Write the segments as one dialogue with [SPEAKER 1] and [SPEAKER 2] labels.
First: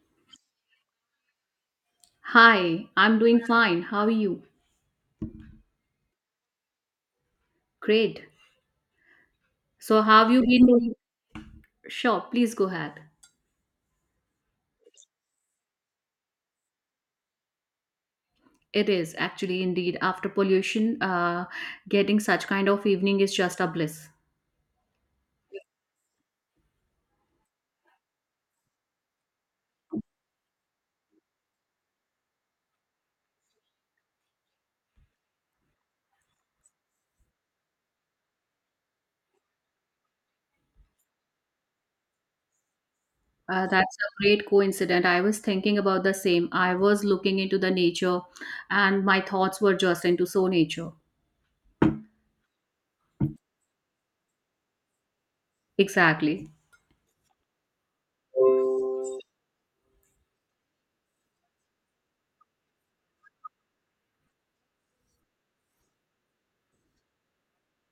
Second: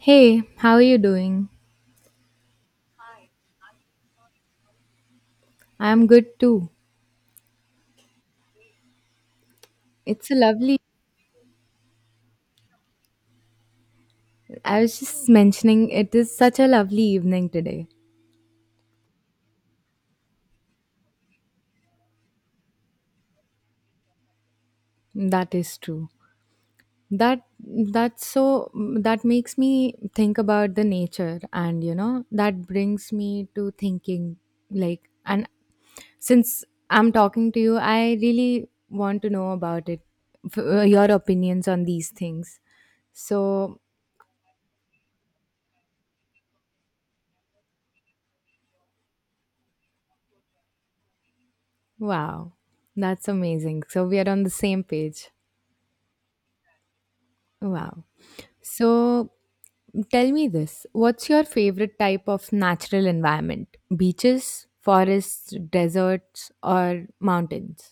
[SPEAKER 1] Hey, how are you doing?
[SPEAKER 2] Hi, I'm doing fine. How are you?
[SPEAKER 1] I'm good too.
[SPEAKER 2] Great. So, how have
[SPEAKER 1] It's a
[SPEAKER 2] you been
[SPEAKER 1] lovely
[SPEAKER 2] doing? Sure, please go ahead.
[SPEAKER 1] I was just mentioning it is such a lovely evening today.
[SPEAKER 2] It is actually indeed after pollution, getting such kind of evening is just a bliss.
[SPEAKER 1] That is true. That that's so That makes me think about the nature, and that brings me to thinking, like, and since I'm talking to you, I really want to know about it, your opinions on these things. So,
[SPEAKER 2] That's a great coincidence. I was thinking about the same. I was looking into the nature, and my thoughts were just into so nature.
[SPEAKER 1] wow. That's amazing. So we are on the same page.
[SPEAKER 2] Exactly.
[SPEAKER 1] Wow. So tell me this, what's your favorite type of natural environment? Beaches, forests, deserts, or mountains?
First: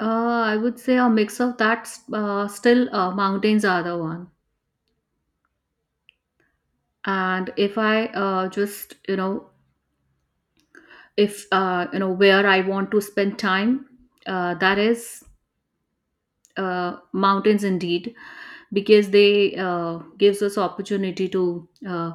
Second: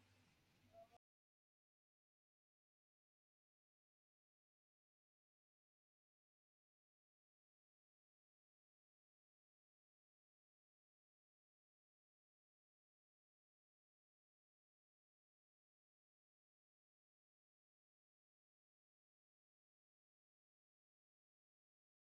[SPEAKER 2] I would say a mix of that. Still, mountains are the one. And if I just, if where I want to spend time, that is mountains indeed, because they gives us opportunity to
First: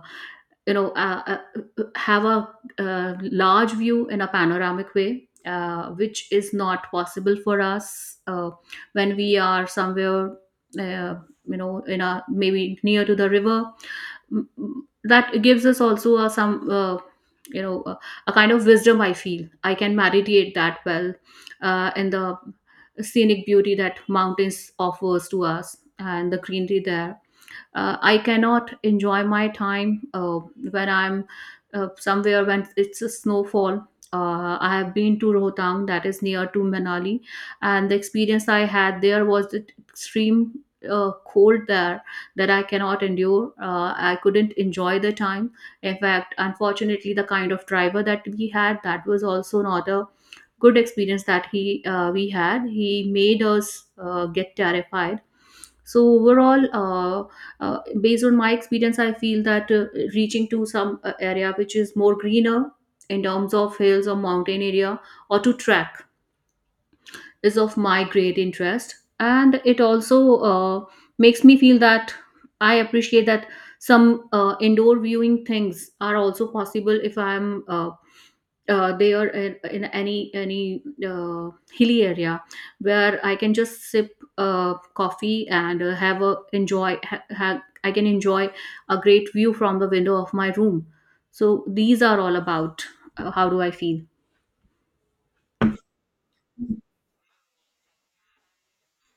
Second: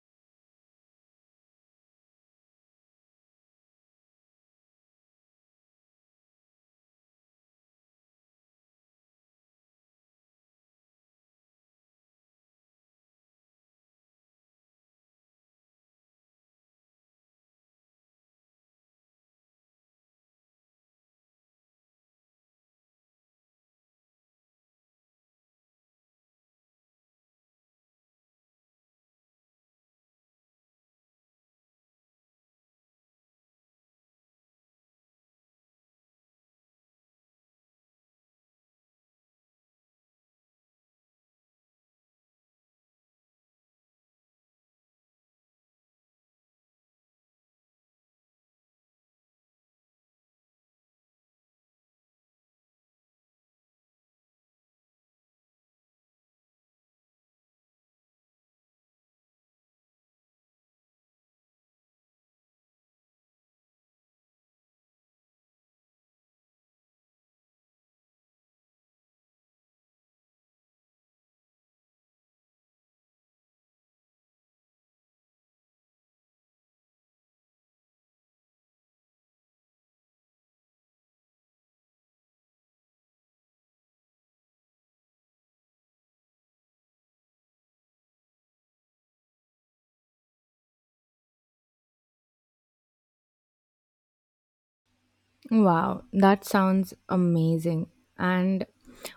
[SPEAKER 2] you know uh, have a large view in a panoramic way. Which is not possible for us when we are somewhere, uh, in a maybe near to the river that gives us also a, some you know a, a kind of wisdom. I feel I can meditate that well in the scenic beauty that mountains offers to us, and the greenery there I cannot enjoy my time when I'm somewhere when it's a snowfall. I have been to Rohtang, that is near to Manali, and the experience I had there was the extreme cold there that I cannot endure. I couldn't enjoy the time. In fact, unfortunately, the kind of driver that we had, that was also not a good experience, that he we had he made us get terrified. So overall, based on my experience, I feel that reaching to some area which is more greener in terms of hills or mountain area, or to track, is of my great interest. And it also uh, makes me feel that I appreciate that some indoor viewing things are also possible if I'm uh, they are in, any hilly area where I can just sip coffee and have a enjoy I can enjoy a great view from the window of my room. So these are all about how do I feel.
[SPEAKER 1] Wow, that sounds amazing. And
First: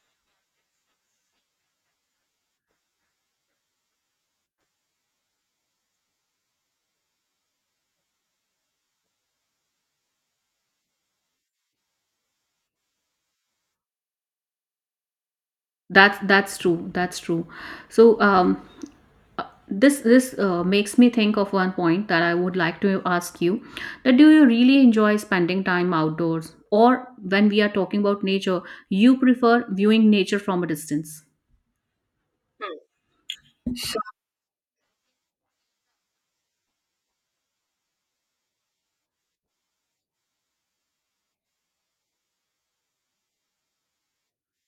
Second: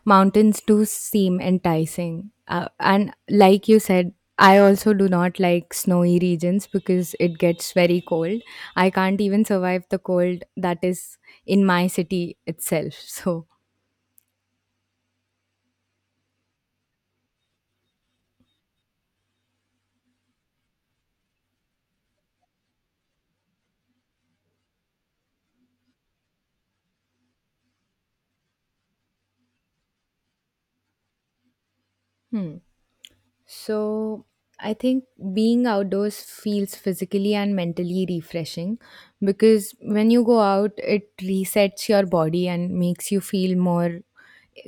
[SPEAKER 1] mountains do seem enticing. And like you said, I also do not like snowy regions because it gets very cold. I can't even survive the cold that is in my city itself. So,
[SPEAKER 2] That's true. That's true. So this makes me think of one point that I would like to ask you, that do you really enjoy spending time outdoors, or when we are talking about nature, you prefer viewing nature from a distance?
[SPEAKER 1] hmm. So I think being outdoors feels physically and mentally refreshing, because when you go out, it resets your body and makes you feel more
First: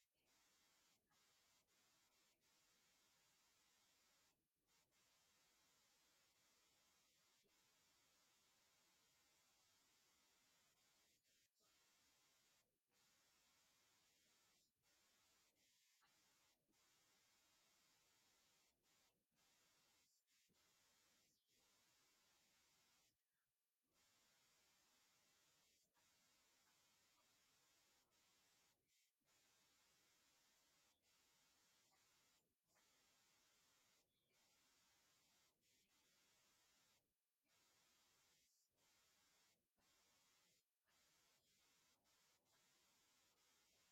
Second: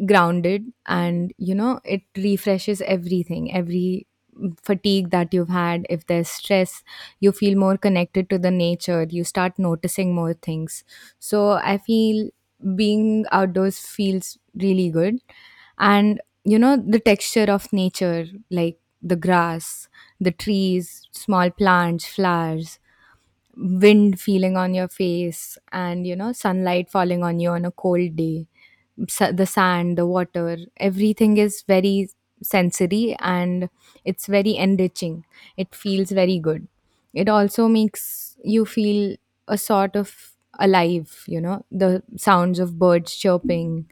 [SPEAKER 1] grounded, and it refreshes everything, every fatigue that you've had, if there's stress. You feel more connected to the nature, you start noticing more things. So I feel being outdoors feels really good. And the texture of nature, like the grass, the trees, small plants, flowers, wind feeling on your face, and sunlight falling on you on a cold day, the sand, the water, everything is very sensory, and it's very enriching. It feels very good. It also makes you feel a sort of alive, the sounds of birds chirping,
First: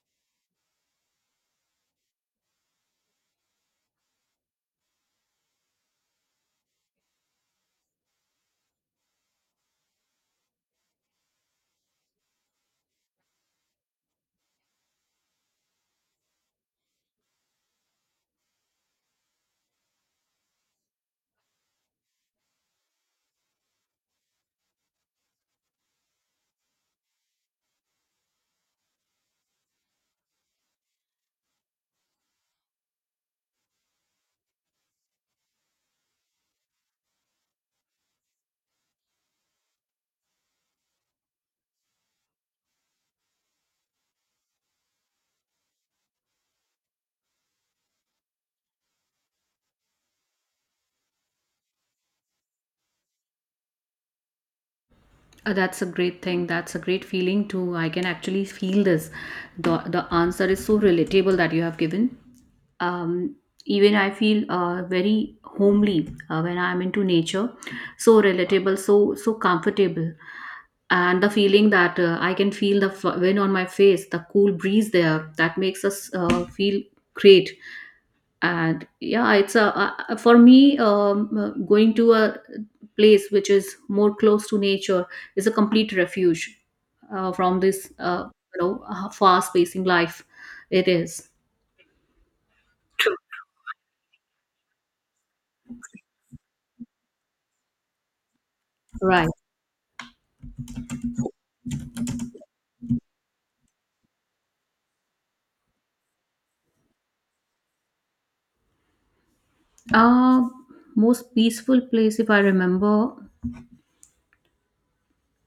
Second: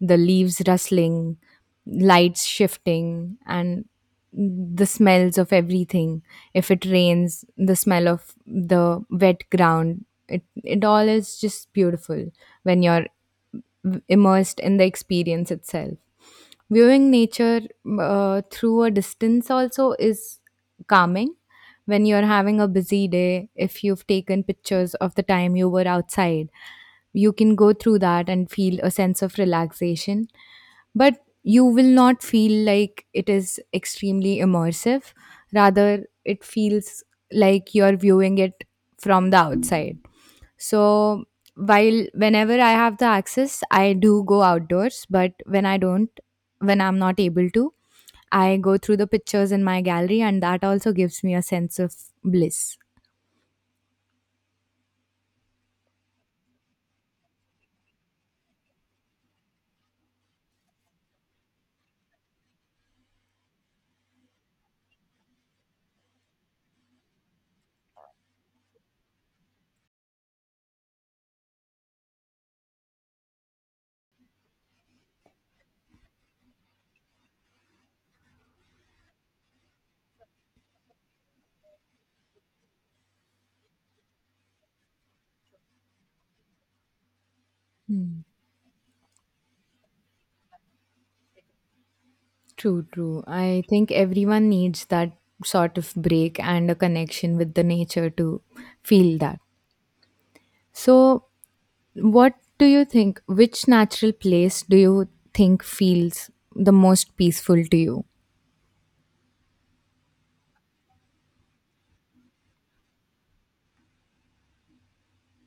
[SPEAKER 1] the leaves rustling, lights shifting, and the smells of everything. If it rains, the smell of the wet ground. It all is just beautiful when you're immersed in the experience itself. Viewing nature through a distance also is calming. When you're having a busy day, if you've taken pictures of the time you were outside, you can go through that and feel a sense of relaxation. But you will not feel like it is extremely immersive, rather it feels like you're viewing it from the outside. So while whenever I have the access, I do go outdoors, but when I'm not able to, I go through the pictures in my gallery, and that also gives me a sense of bliss.
[SPEAKER 2] That's a great thing. That's a great feeling too. I can actually feel this. The answer is so relatable that you have given. Um, Even I feel very homely when I'm into nature. So relatable, so comfortable, and the feeling that I can feel the wind on my face, the cool breeze there. That makes us feel great. And yeah, it's a for me going to a place which is more close to nature is a complete refuge from this fast-pacing life it is.
[SPEAKER 1] True, true. I think everyone needs that sort of break and a connection with the nature to feel
[SPEAKER 2] Right.
[SPEAKER 1] that. So, what do you think? Which natural place do you think feels the most peaceful to you?
[SPEAKER 2] uh, Most peaceful place, if I remember,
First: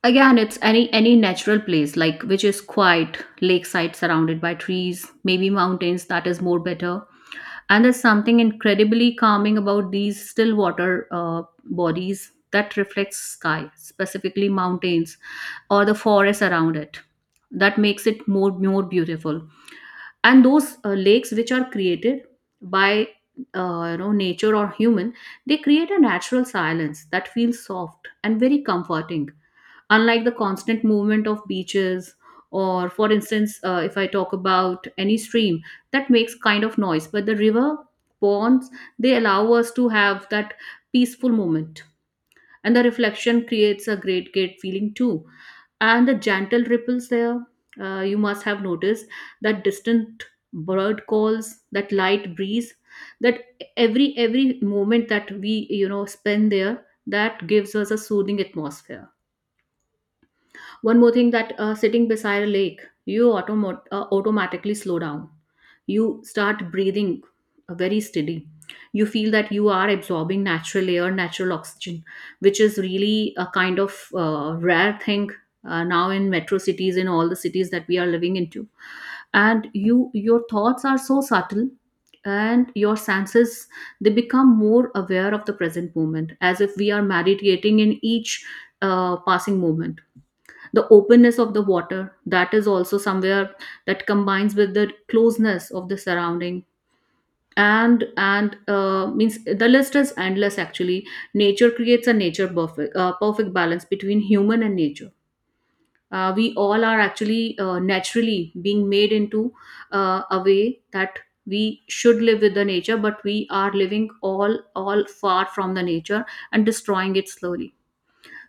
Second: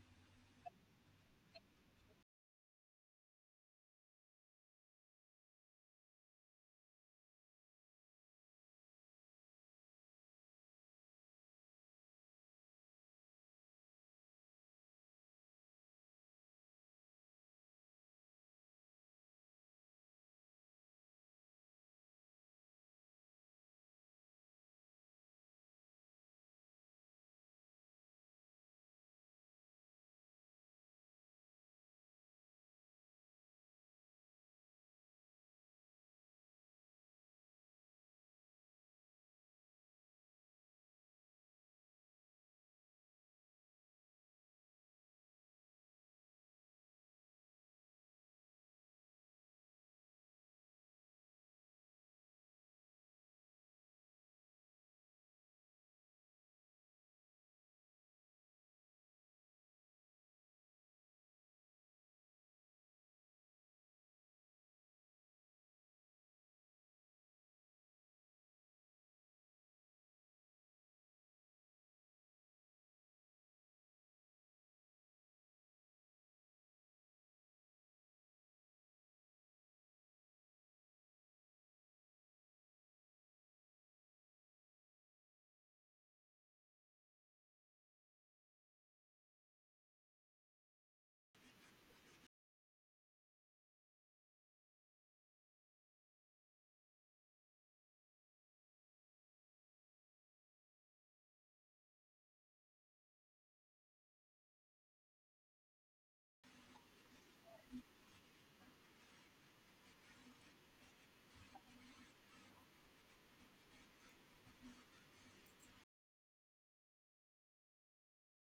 [SPEAKER 2] again it's any natural place like which is quiet lakeside surrounded by trees, maybe mountains, that is more better. And there's something incredibly calming about these still water bodies that reflects sky, specifically mountains or the forest around it. That makes it more beautiful. And those lakes which are created by nature or human, they create a natural silence that feels soft and very comforting, unlike the constant movement of beaches. Or for instance, if I talk about any stream, that makes kind of noise, but the river, ponds, they allow us to have that peaceful moment. And the reflection creates a great feeling too, and the gentle ripples there, you must have noticed that distant bird calls, that light breeze, that every moment that we spend there, that gives us a soothing atmosphere. One more thing that sitting beside a lake, you automatically slow down. You start breathing very steady. You feel that you are absorbing natural air, natural oxygen, which is really a kind of rare thing now in metro cities, in all the cities that we are living into. And you, your thoughts are so subtle, and your senses, they become more aware of the present moment, as if we are meditating in each passing moment. The openness of the water, that is also somewhere that combines with the closeness of the surrounding. And Means the list is endless actually. Nature creates a nature perfect perfect balance between human and nature. We all are actually naturally being made into a way that we should live with the nature, but we are living all far from the nature and destroying it slowly.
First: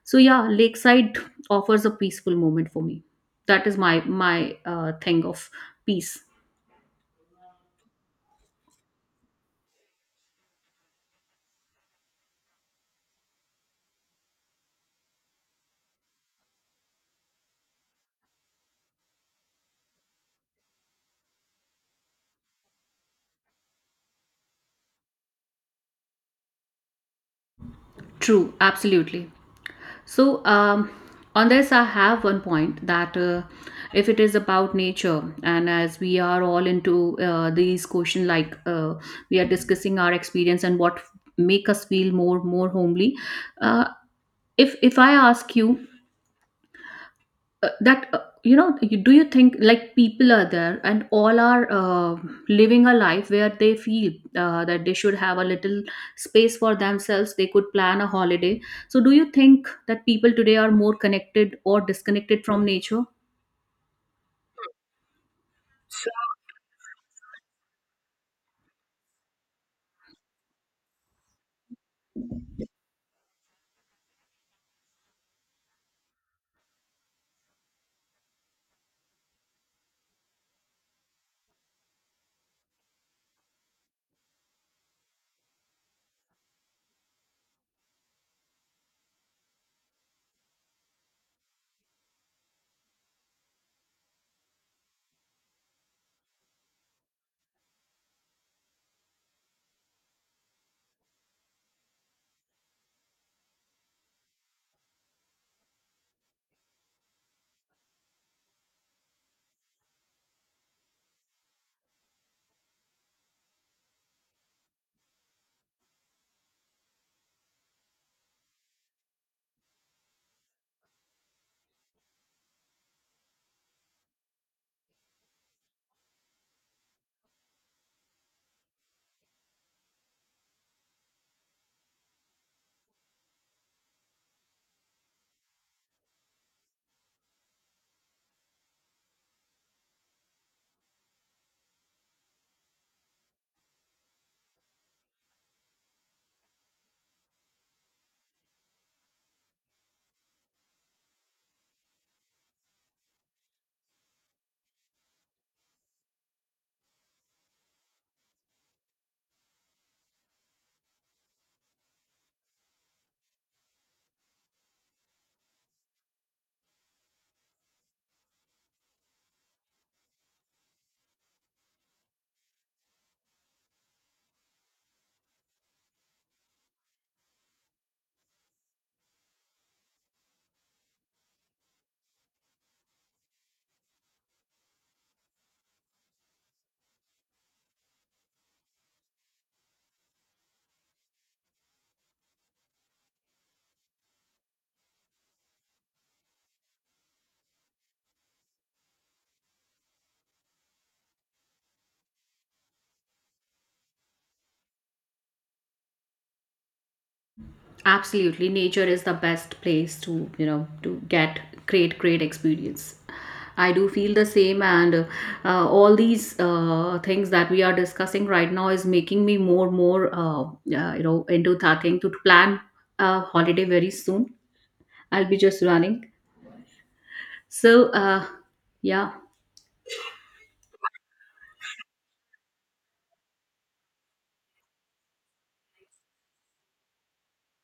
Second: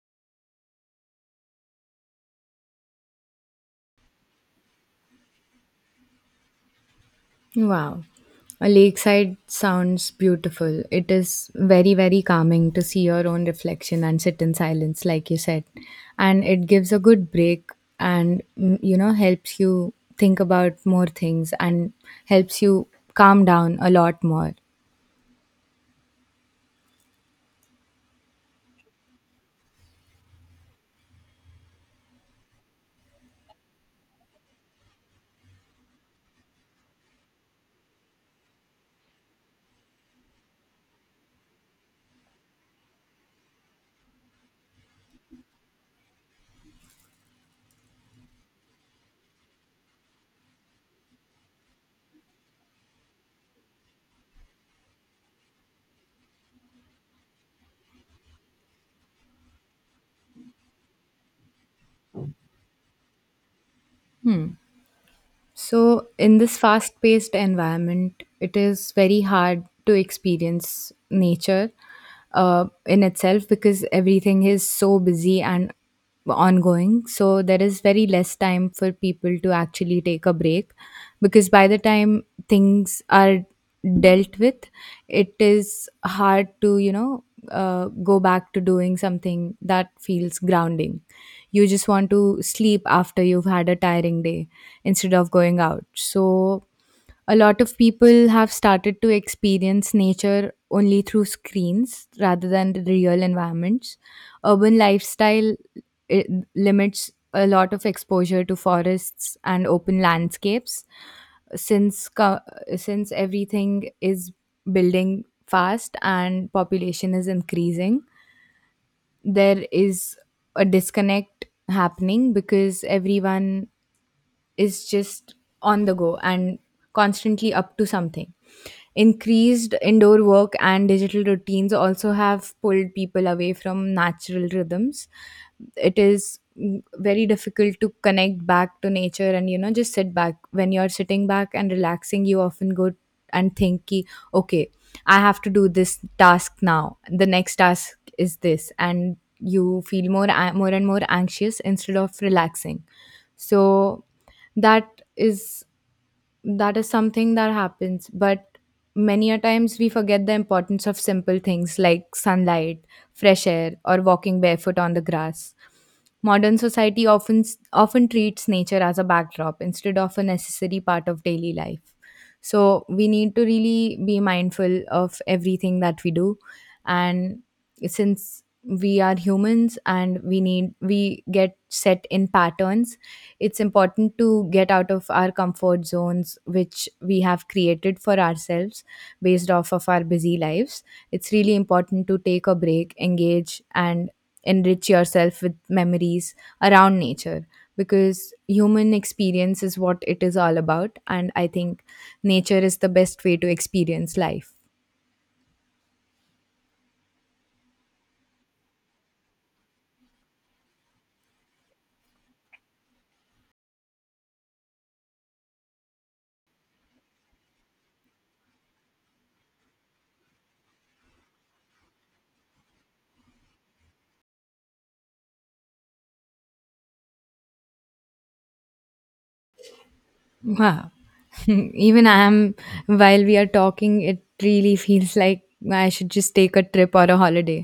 [SPEAKER 2] So yeah, lakeside offers a peaceful moment for me. That is my thing of peace.
[SPEAKER 1] Wow. A lakeside sounds beautiful. It is very, very calming to see your own reflection and sit in silence, like you said. And it gives a good break and, mm, you know, helps you think about more things, and helps you calm down a lot more.
[SPEAKER 2] True, absolutely. So on this I have one point that if it is about nature, and as we are all into these question, like we are discussing our experience and what make us feel more homely. Uh, if if I ask you that you, do you think like people are there and all are living a life where they feel that they should have a little space for themselves, they could plan a holiday? So do you think that people today are more connected or disconnected from nature?
[SPEAKER 1] So, in this fast paced environment, it is very hard to experience nature in itself, because everything is so busy and ongoing. So, there is very less time for people to actually take a break, because by the time things are dealt with, it is hard to, you know, go back to doing something that feels grounding. You just want to sleep after you've had a tiring day instead of going out. So a lot of people have started to experience nature only through screens rather than the real environments. Urban lifestyle, it limits a lot of exposure to forests and open landscapes. Since co- since everything is building fast and population is increasing, there is a disconnect happening, because everyone is just on the go and constantly up to something. Increased indoor work and digital routines also have pulled people away from natural rhythms. It is mm, very difficult to connect back to nature, and you know, just sit back. When you're sitting back and relaxing, you often go and think ki, okay, I have to do this task now, the next task is this, and you feel more and more anxious instead of relaxing. So that is, that is something that happens. But many a times we forget the importance of simple things like sunlight, fresh air, or walking barefoot on the grass. Modern society often, often treats nature as a backdrop instead of a necessary part of daily life. So we need to really be mindful of everything that we do. And since we are humans and we need, we get set in patterns, it's important to get out of our comfort zones which we have created for ourselves based off of our busy lives. It's really important to take a break, engage, and enrich yourself with memories around nature, because human experience is what it is all about, and I think nature is the best way to experience life.
[SPEAKER 2] Absolutely, nature is the best place to to get great experience. I do feel the same, and all these things that we are discussing right now is making me more into that thing to plan a holiday very soon. I'll be just running. So yeah,
[SPEAKER 1] Wow. Even I am, while we are talking, it really feels like I should just take a trip or a holiday.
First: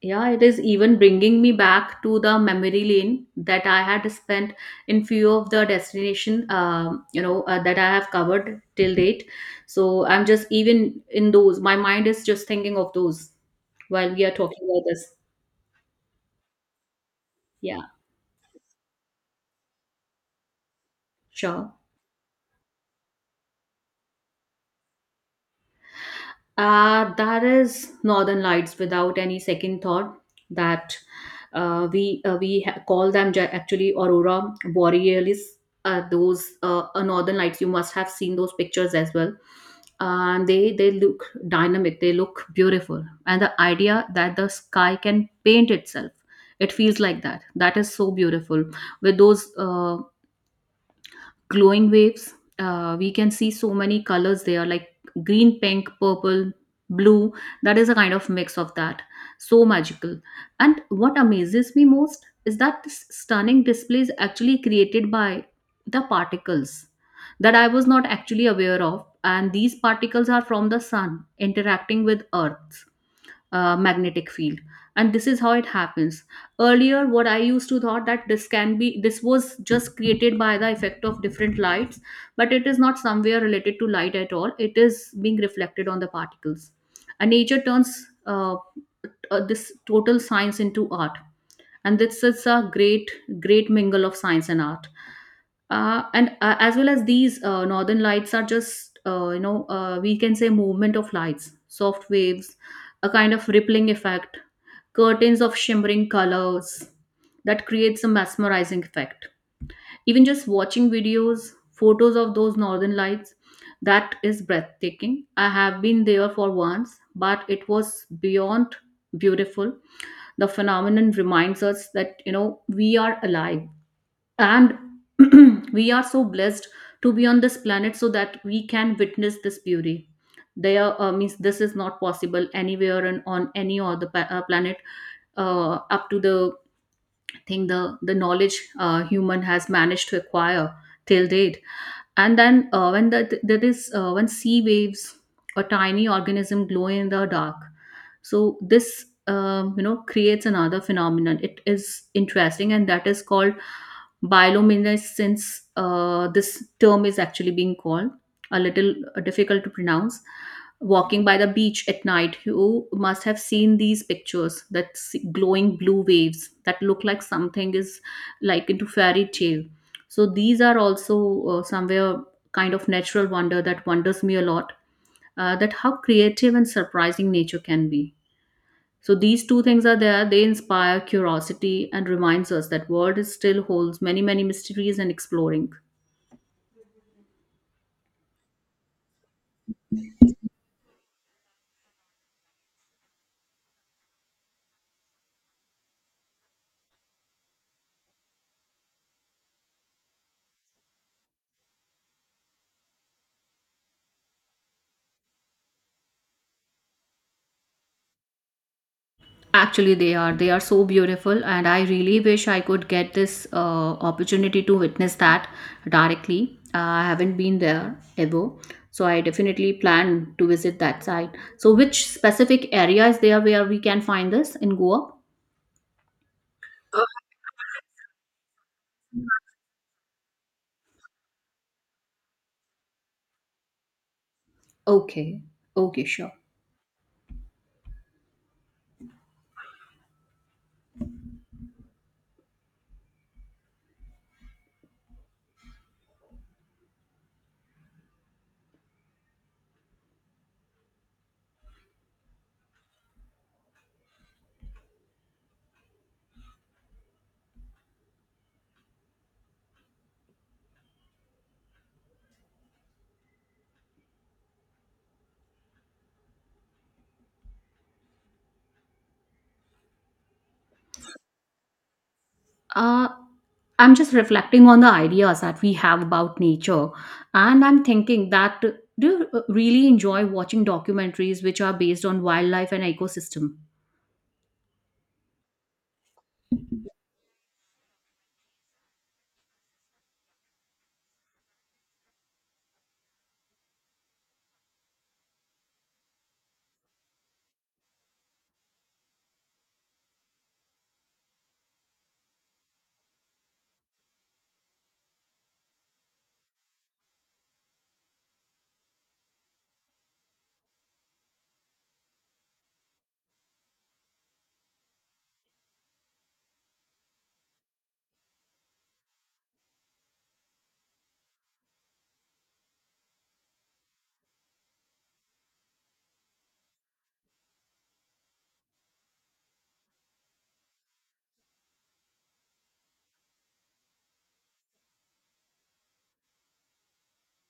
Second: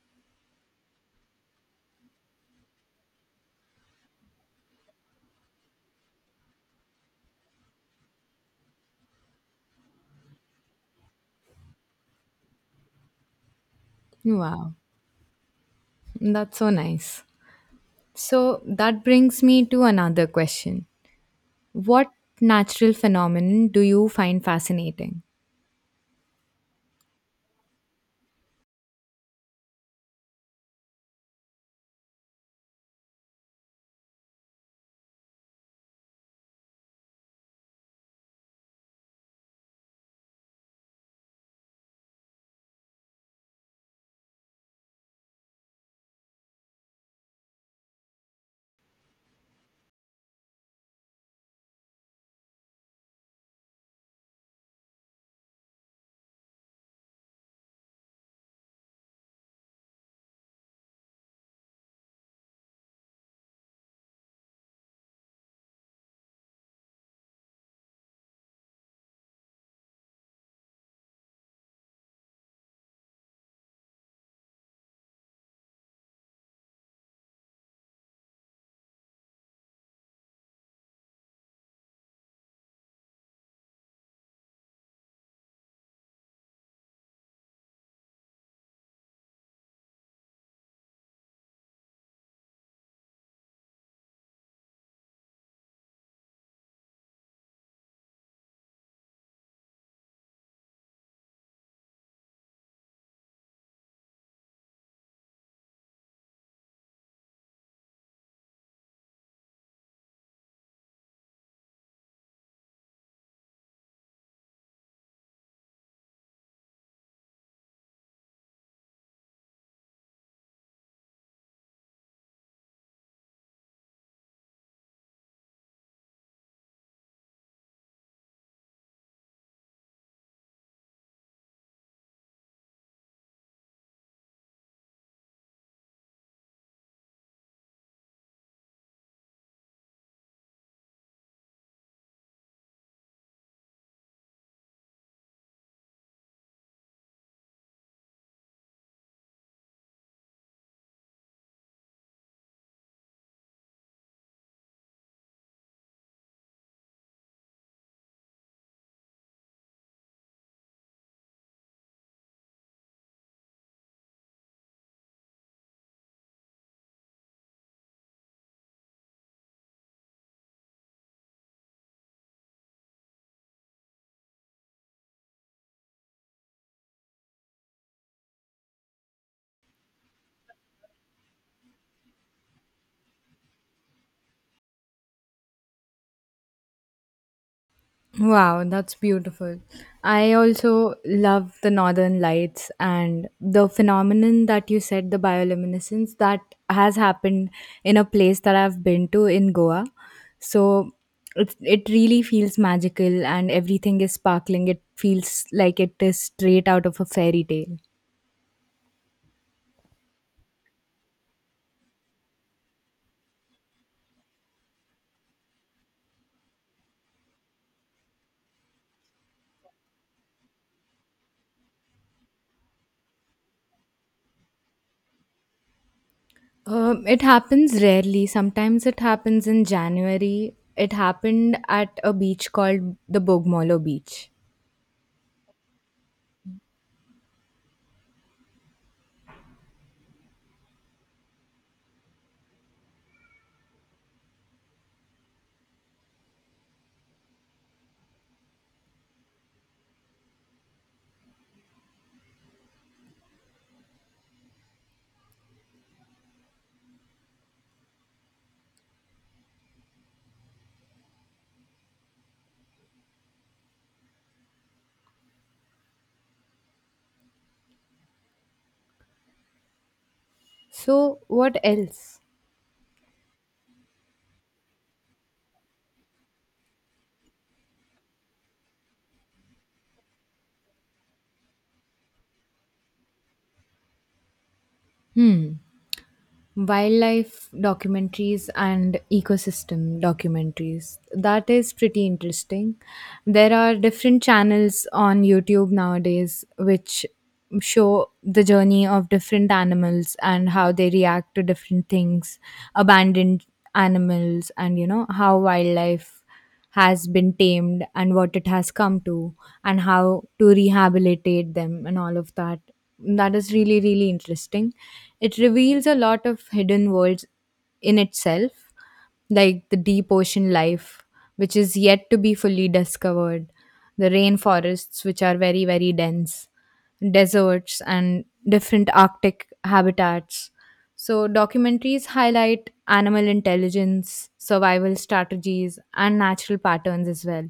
[SPEAKER 2] yeah, it is even bringing me back to the memory lane that I had spent in few of the destination, that I have covered till date. So I'm just even in those. My mind is just thinking of those while we are talking
[SPEAKER 1] Wow.
[SPEAKER 2] about this.
[SPEAKER 1] That's so nice.
[SPEAKER 2] Yeah.
[SPEAKER 1] So that brings me to another question.
[SPEAKER 2] Sure.
[SPEAKER 1] What natural phenomenon do you find fascinating?
[SPEAKER 2] That is Northern Lights without any second thought, that call them actually Aurora Borealis. Those Northern Lights, you must have seen those pictures as well. And they look dynamic, they look beautiful. And the idea that the sky can paint itself, it feels like that. That is so beautiful. With those glowing waves. We can see so many colors there, like green, pink, purple, blue. That is a kind of mix of that. So magical. And what amazes me most is that this stunning display is actually created by the particles that I was not actually aware of. And these particles are from the sun interacting with Earth magnetic field, and this is how it happens. Earlier what I used to thought that this can be this was just created by the effect of different lights, but it is not somewhere related to light at all, it is being reflected on the particles. And nature turns this total science into art, and this is a great mingle of science and art. And As well as these northern lights are just we can say movement of lights, soft waves, a kind of rippling effect, curtains of shimmering colors that creates a mesmerizing effect. Even just watching videos, photos of those northern lights, that is breathtaking. I have been there for once, but it was beyond beautiful. The phenomenon reminds us that we are alive, and we are so blessed to be on this planet so that we can witness this beauty there. Means this is not possible anywhere and on any other planet, up to the thing, the knowledge human has managed to acquire till date. And then when there is when sea waves or tiny organism glow in the dark, so this creates another phenomenon. It is interesting, and that is called bioluminescence. This term is actually being called a little difficult to pronounce. Walking by the beach at night, you must have seen these pictures, that glowing blue waves that look like something is like into fairy tale. So these are also somewhere kind of natural wonder that wonders me a lot, that how creative and surprising nature can be. So these two things are there. They inspire curiosity and reminds us that world is still holds many mysteries and exploring.
[SPEAKER 1] Wow, that's beautiful. I also love the northern lights and the phenomenon that you said, the bioluminescence, that has happened in a place that I've been to in Goa. So it really feels magical and everything is sparkling. It feels like it is straight out of a fairy tale.
[SPEAKER 2] Actually, they are. They are so beautiful, and I really wish I could get this opportunity to witness that directly. I haven't been there ever, so I definitely plan to visit that site. So, which specific area is there where we can find this in Goa?
[SPEAKER 1] It happens rarely. Sometimes it happens in January. It happened at a beach called the Bogmolo Beach.
[SPEAKER 2] Okay, okay, sure.
[SPEAKER 1] So, what else?
[SPEAKER 2] Uh, I'm just reflecting on the ideas that we have about nature, and I'm thinking that do you really enjoy watching documentaries which are based on wildlife and ecosystem?
[SPEAKER 1] Wildlife documentaries and ecosystem documentaries. That is pretty interesting. There are different channels on YouTube nowadays which show the journey of different animals and how they react to different things, abandoned animals, and you know, how wildlife has been tamed and what it has come to, and how to rehabilitate them and all of that. That is really, really interesting. It reveals a lot of hidden worlds in itself, like the deep ocean life, which is yet to be fully discovered, the rainforests, which are very, very dense, deserts, and different arctic habitats. So, documentaries highlight animal intelligence, survival strategies, and natural patterns as well.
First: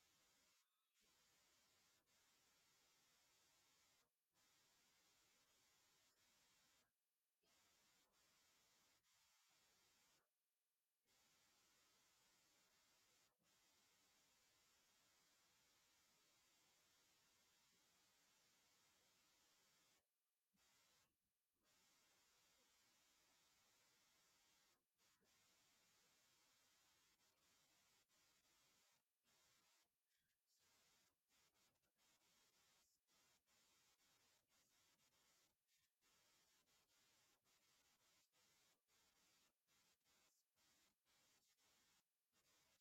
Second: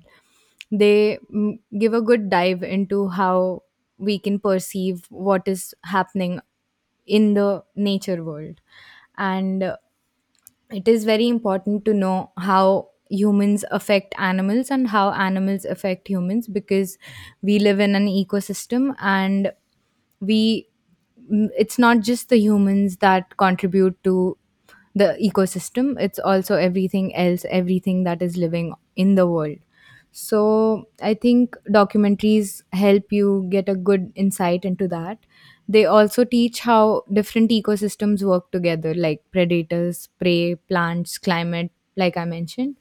[SPEAKER 1] They mm, give a good dive into how we can perceive what is happening in the nature world. And it is very important to know how humans affect animals and how animals affect humans, because we live in an ecosystem, and we it's not just the humans that contribute to the ecosystem, it's also everything else, everything that is living in the world. So I think documentaries help you get a good insight into that. They also teach how different ecosystems work together, like predators, prey, plants, climate, like I mentioned.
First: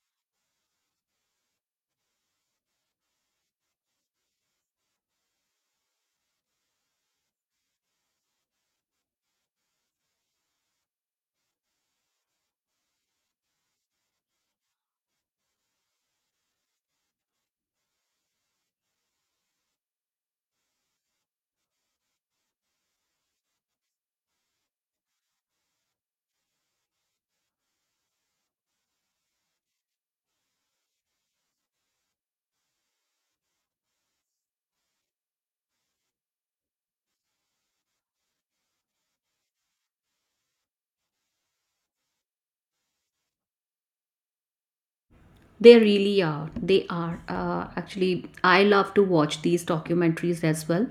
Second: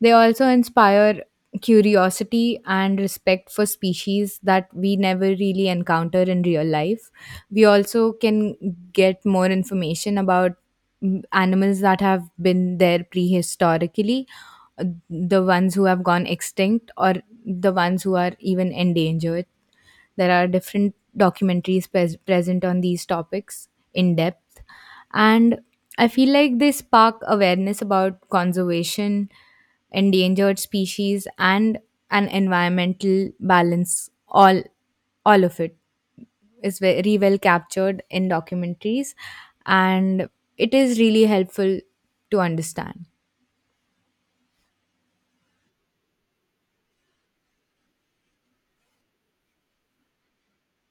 [SPEAKER 1] They also inspire curiosity and respect for species that we never really encounter in real life. We also can get more information about mm, animals that have been there prehistorically, uh, the ones who have gone extinct, or the ones who are even endangered. There are different documentaries present on these topics in depth, and I feel like they spark awareness about conservation, endangered species, and an environmental balance. All of it is very well captured in documentaries, and it is really helpful to understand.
[SPEAKER 2] They really are. They are. Actually, I love to watch these documentaries as well,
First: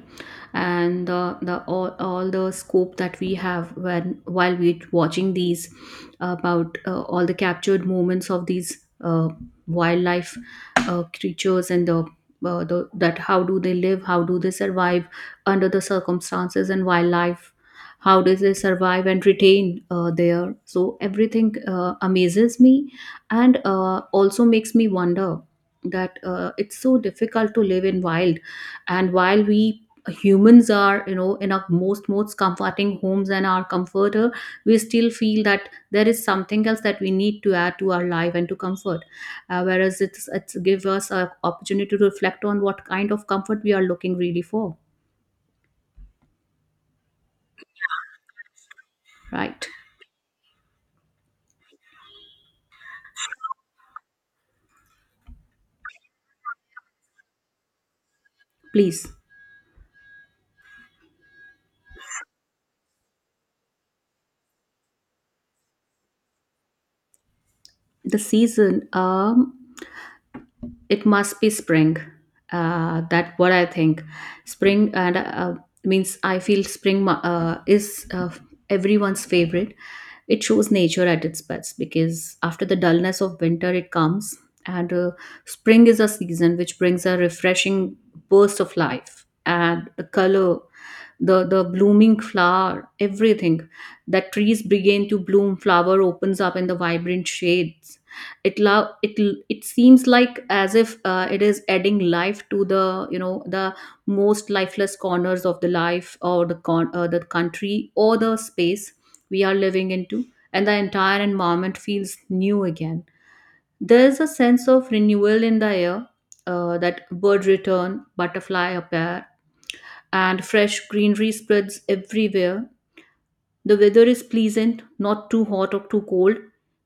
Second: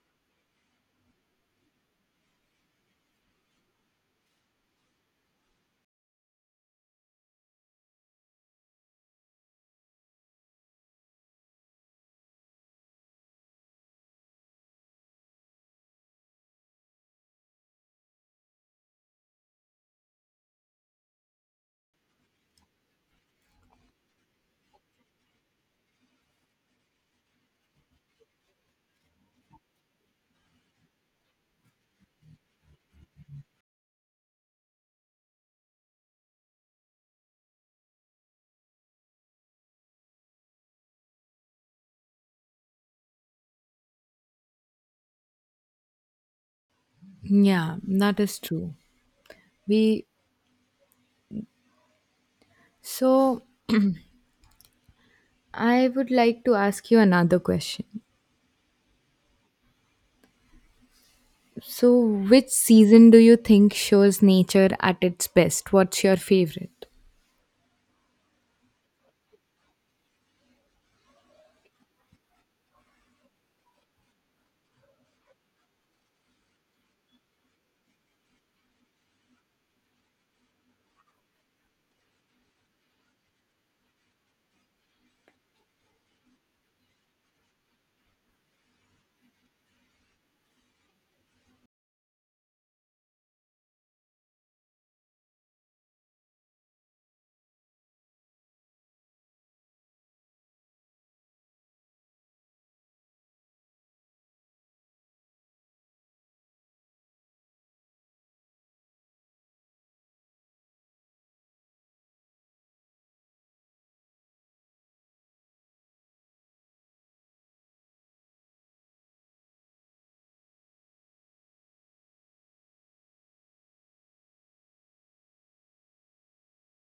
[SPEAKER 2] and all the scope that we have when while we're watching these about all the captured moments of these uh, wildlife creatures and the. That how do they live how do they survive under the circumstances, and wildlife how do they survive and retain their, so everything amazes me, and also makes me wonder that it's so difficult to live in wild, and while we humans are, you know, in our most comforting homes and our comforter, we still feel that there is something else that we need to add to our life and to comfort, whereas it's give us an opportunity to reflect on what kind of comfort we are looking really for.
[SPEAKER 1] Yeah, that is true.
[SPEAKER 2] Right.
[SPEAKER 1] We So I would like to ask you another question.
[SPEAKER 2] Please.
[SPEAKER 1] So, which season do you think shows nature at its best? What's your favorite?
[SPEAKER 2] The season, it must be spring. That what I think. Spring, and means I feel spring is everyone's favorite. It shows nature at its best because after the dullness of winter, it comes, and spring is a season which brings a refreshing burst of life and the color, the blooming flower, everything, that trees begin to bloom, flower opens up in the vibrant shades. It seems like as if it is adding life to the, you know, the most lifeless corners of the life or the the country or the space we are living into, and the entire environment feels new again. There is a sense of renewal in the air, that bird return, butterfly appear, and fresh greenery spreads everywhere. The weather is pleasant, not too hot or too cold,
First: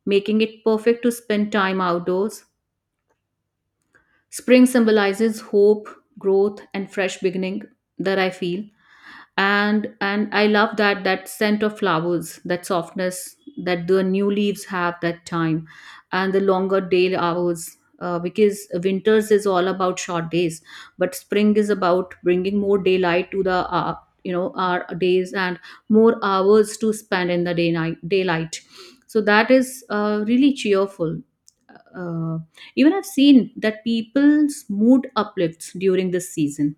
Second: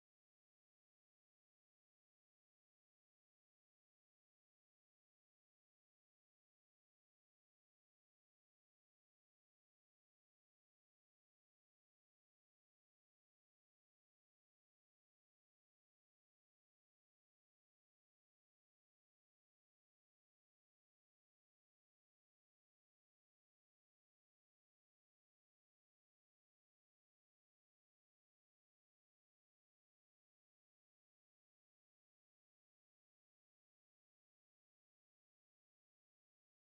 [SPEAKER 2] making it perfect to spend time outdoors. Spring symbolizes hope, growth, and fresh beginning, that I feel. And I love that, that scent of flowers, that softness that the new leaves have that time, and the longer day hours, because winters is all about short days, but spring is about bringing more daylight to the, you know, our days, and more hours to spend in the day night daylight. So that is really cheerful. uh, Even I've seen that people's mood uplifts during this season.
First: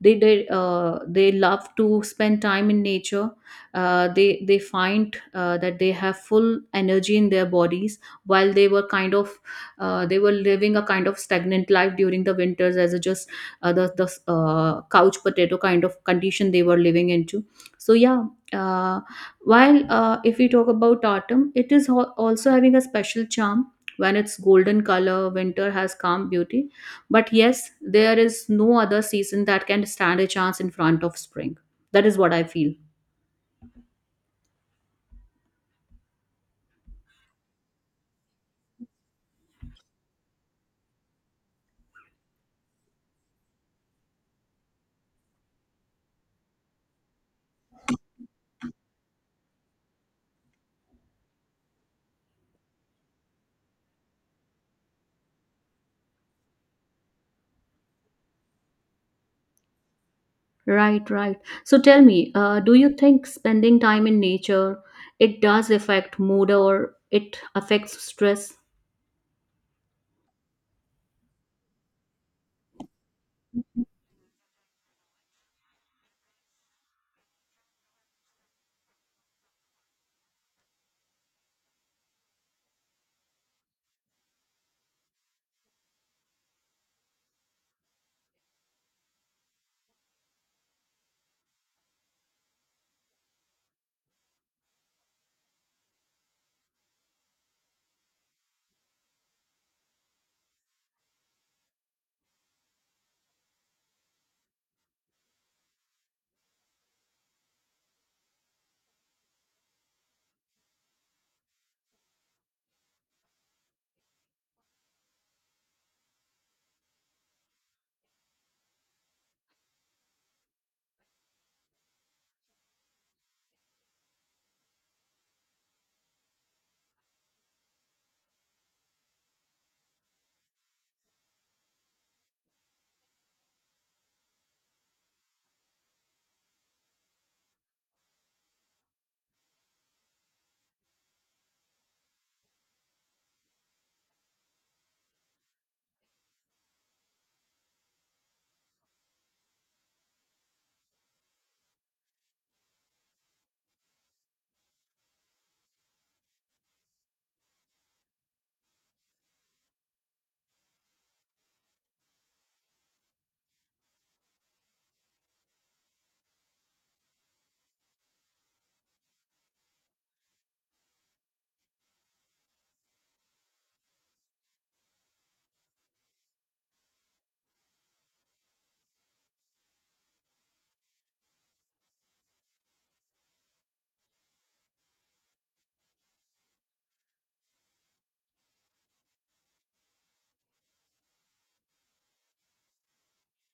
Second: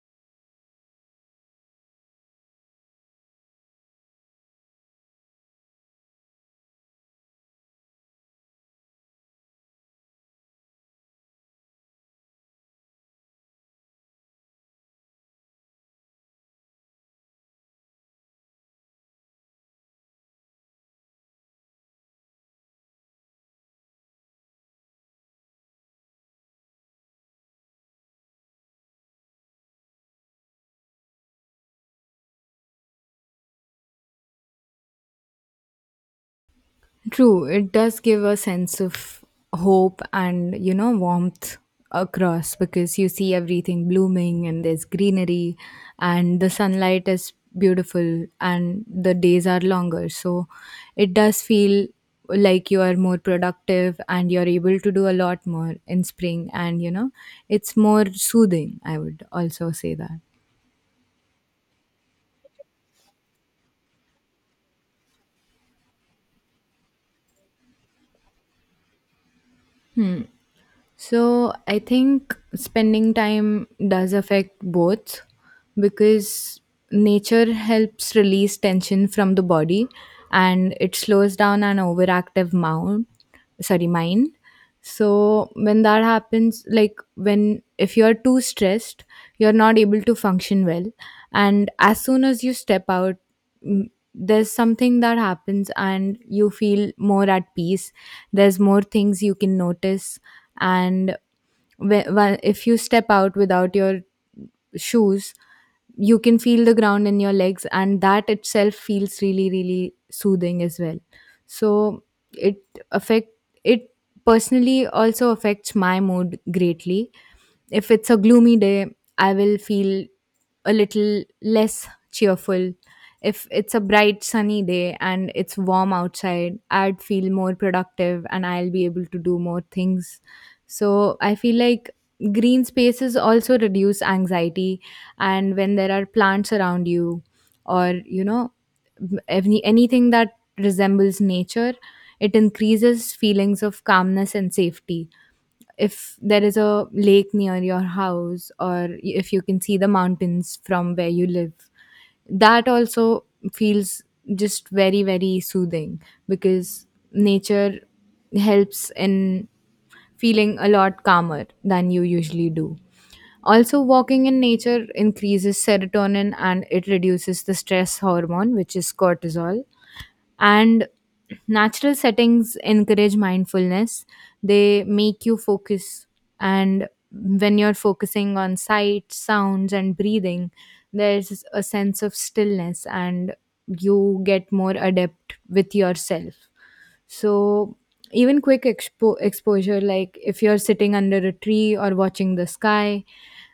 [SPEAKER 2] They did, they love to spend time in nature. They find that they have full energy in their bodies, while they were kind of, they were living a kind of stagnant life during the winters, as a just, the couch potato kind of condition they were living into. So yeah. uh, while, if we talk about autumn, it is also having a special charm. When it's golden color, winter has calm beauty, but yes, there is no other season that can stand a chance in front of spring. That is what I feel.
[SPEAKER 1] True, it does give a sense of hope and, you know, warmth across, because you see everything blooming and there's greenery, and the sunlight is beautiful and the days are longer. So, it does feel like you are more productive and you're able to do a lot more in spring, and, you know, it's more soothing. I would also say that.
[SPEAKER 2] Right, right. So tell me, do you think spending time in nature, it does affect mood or it affects stress?
[SPEAKER 1] So I think spending time does affect both, because nature helps release tension from the body, and it slows down an overactive mound, sorry, mind. So when that happens, like when if you're too stressed, you're not able to function well, and as soon as you step out, mm, there's something that happens and you feel more at peace. There's more things you can notice. And if you step out without your shoes, you can feel the ground in your legs, and that itself feels really, really soothing as well. So it affect it personally also affects my mood greatly. If it's a gloomy day, I will feel a little less cheerful. If it's a bright sunny day and it's warm outside, I'd feel more productive and I'll be able to do more things. So I feel like green spaces also reduce anxiety, and when there are plants around you, or you know, anything that resembles nature, it increases feelings of calmness and safety. If there is a lake near your house, or y- if you can see the mountains from where you live, that also feels just very, very soothing, because nature helps in feeling a lot calmer than you usually do. Also, walking in nature increases serotonin and it reduces the stress hormone, which is cortisol. And natural settings encourage mindfulness, they make you focus. And when you're focusing on sight, sounds, and breathing, there's a sense of stillness and you get more adept with yourself. So even quick exposure, like if you're sitting under a tree or watching the sky,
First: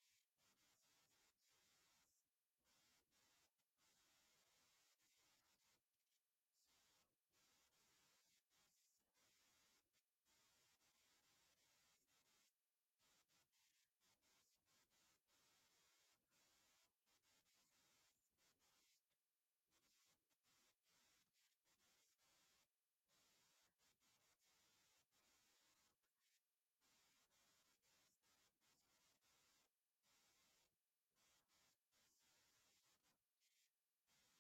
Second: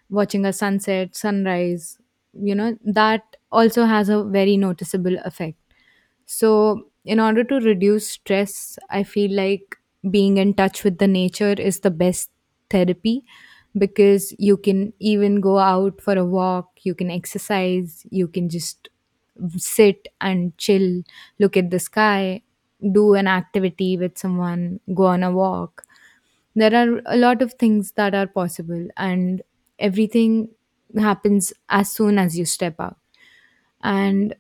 [SPEAKER 1] watching a sunset, sunrise, you know, that also has a very noticeable effect. So, in order to reduce stress, I feel like being in touch with the nature is the best therapy, because you can even go out for a walk, you can exercise, you can just sit and chill, look at the sky, do an activity with someone, go on a walk. There are a lot of things that are possible, and everything happens as soon as you step out, and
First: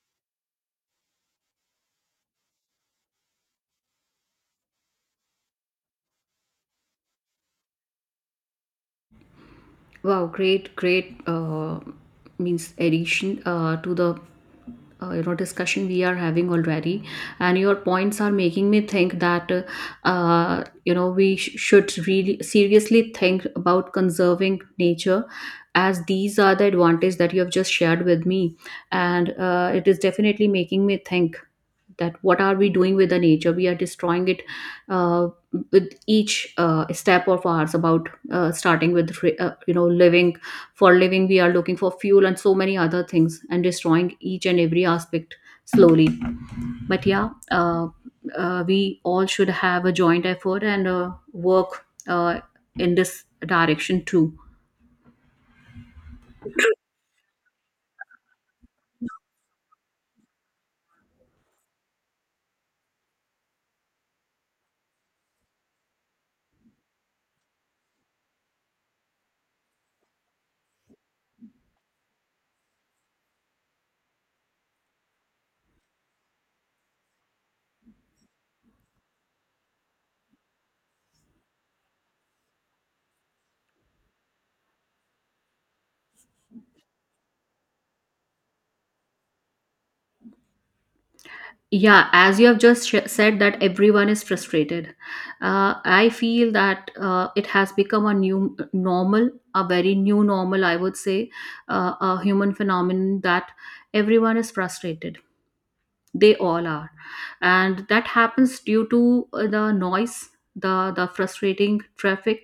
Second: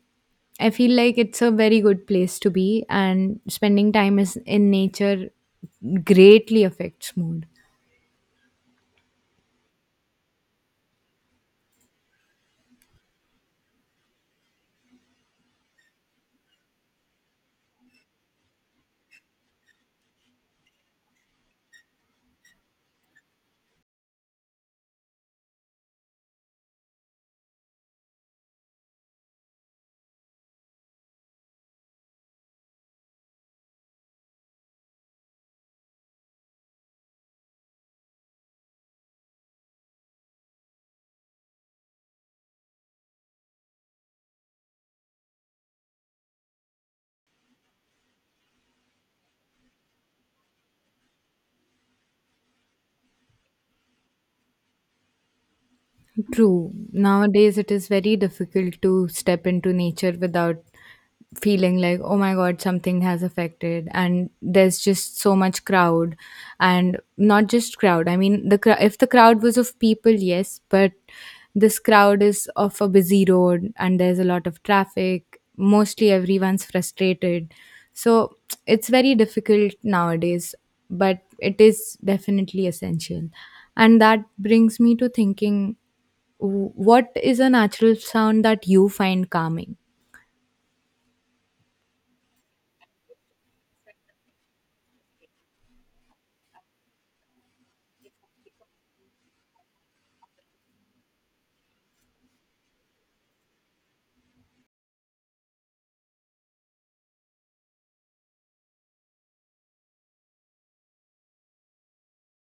[SPEAKER 1] I feel like it's a very good place to be, and spending time is in nature greatly affects mood.
[SPEAKER 2] Wow, great, great, means addition to the, you know, discussion we are having already, and your points are making me think that, you know, we should really seriously think about conserving nature, as these are the advantage that you have just shared with me, and it is definitely making me think that what are we doing with the nature, we are destroying it, uh, with each step of ours, about starting with you know, living, for living we are looking for fuel and so many other things, and destroying each and every aspect slowly. But yeah, we all should have a joint effort and work in this direction too.
[SPEAKER 1] True. Nowadays, it is very difficult to step into nature without feeling like, oh my god, something has affected. And there's just so much crowd, and not just crowd. I mean, if the crowd was of people, yes, but this crowd is of a busy road, and there's a lot of traffic. Mostly, everyone's frustrated, so it's very difficult nowadays. But it is definitely essential, and that brings me to thinking. What is a natural sound that you find calming?
[SPEAKER 2] Yeah, as you have just said, that everyone is frustrated. I feel that it has become a new normal, a very new normal, I would say, a human phenomenon that everyone is frustrated. They all are. And that happens due to the noise, the frustrating traffic,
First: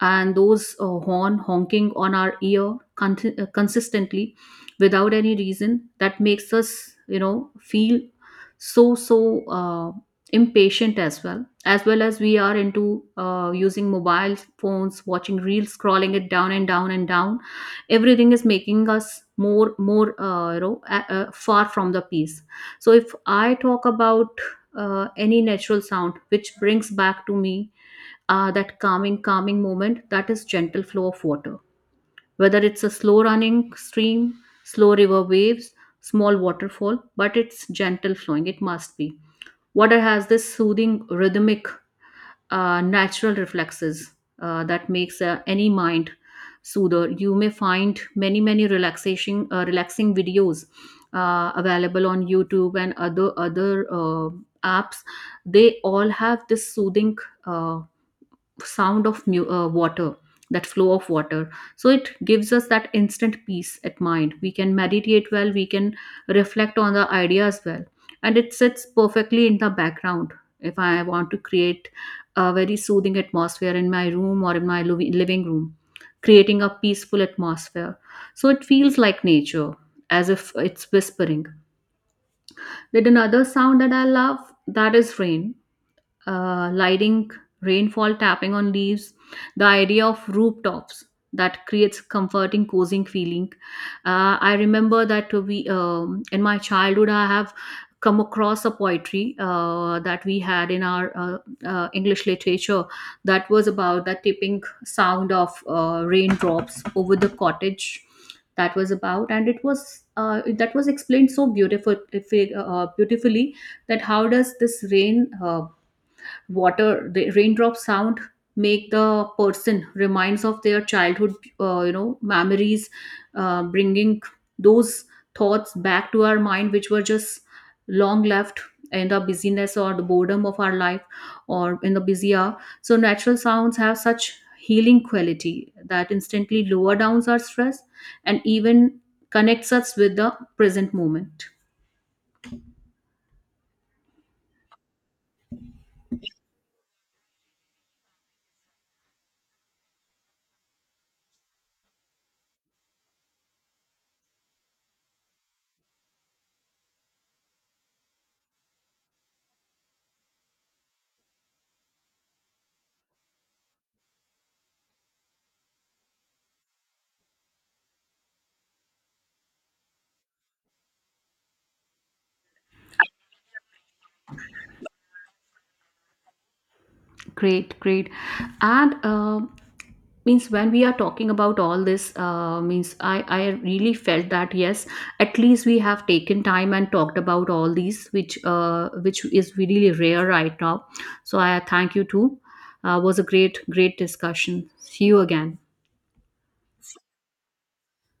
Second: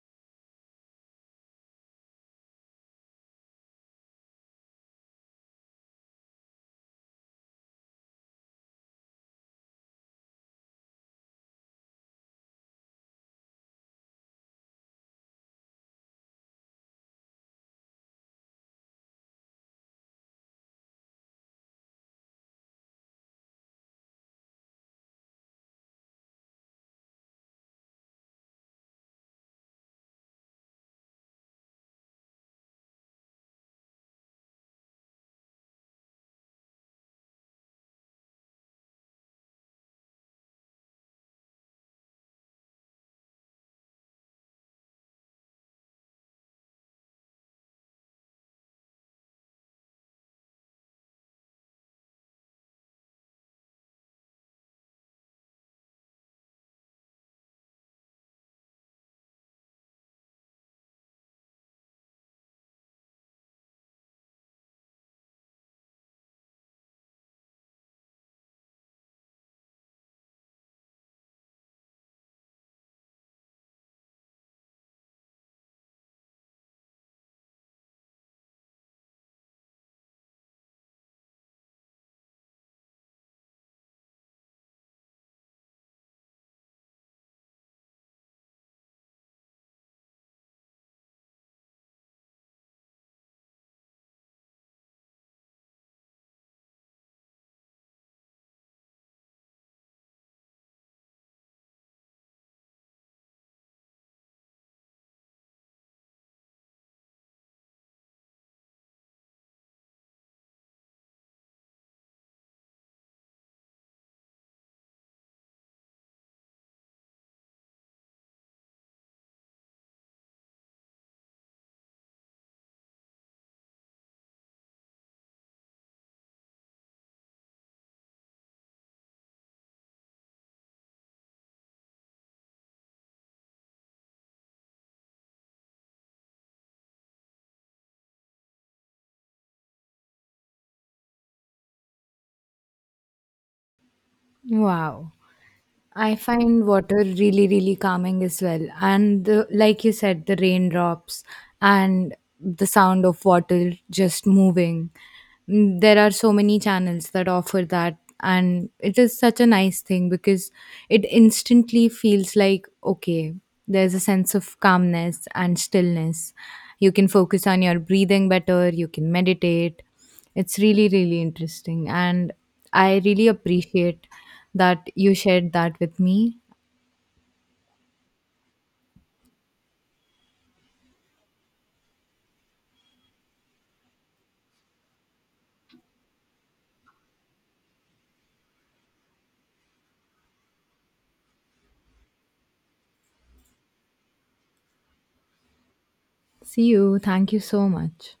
[SPEAKER 2] and those horn honking on our ear consistently without any reason, that makes us, you know, feel so impatient, as well as, well as we are into using mobile phones, watching reels, scrolling it down and down and down. Everything is making us more you know, far from the peace. So if I talk about any natural sound which brings back to me that calming, calming moment, that is gentle flow of water. Whether it's a slow running stream, slow river waves, small waterfall, but it's gentle flowing. It must be. Water has this soothing, rhythmic, natural reflexes that makes any mind soother. You may find many, many relaxing videos available on YouTube and other apps. They all have this soothing. Uh, sound of water, that flow of water, so it gives us that instant peace at mind. We can meditate well, we can reflect on the ideas well, and it sits perfectly in the background. If I want to create a very soothing atmosphere in my room or in my living room, creating a peaceful atmosphere, so it feels like nature, as if it's whispering. Then another sound that I love, that is rain, lighting, rainfall tapping on leaves, the idea of rooftops, that creates comforting, cozying feeling. I remember that we in my childhood, I have come across a poetry that we had in our English literature, that was about the tipping sound of raindrops over the cottage. That was about, and it was that was explained so beautiful, if it, beautifully, that how does this rain water, the raindrop sound, make the person reminds of their childhood, you know, memories, bringing those thoughts back to our mind, which were just long left in the busyness or the boredom of our life, or in the busy hour. So natural sounds have such healing quality that instantly lower downs our stress, and even connects us with the present moment.
[SPEAKER 1] Wow. I find water really, really calming as well. And the, like you said, the raindrops and the sound of water just moving. There are so many channels that offer that. And it is such a nice thing because it instantly feels like, okay, there's a sense of calmness and stillness. You can focus on your breathing better, you can meditate. It's really, really interesting. And I really appreciate that you shared that with me.
[SPEAKER 2] Great, great. And means when we are talking about all this, means I really felt that yes, at least we have taken time and talked about all these, which is really rare right now. So I thank you too. Was a great, great discussion. See you again.
[SPEAKER 1] See you. Thank you so much.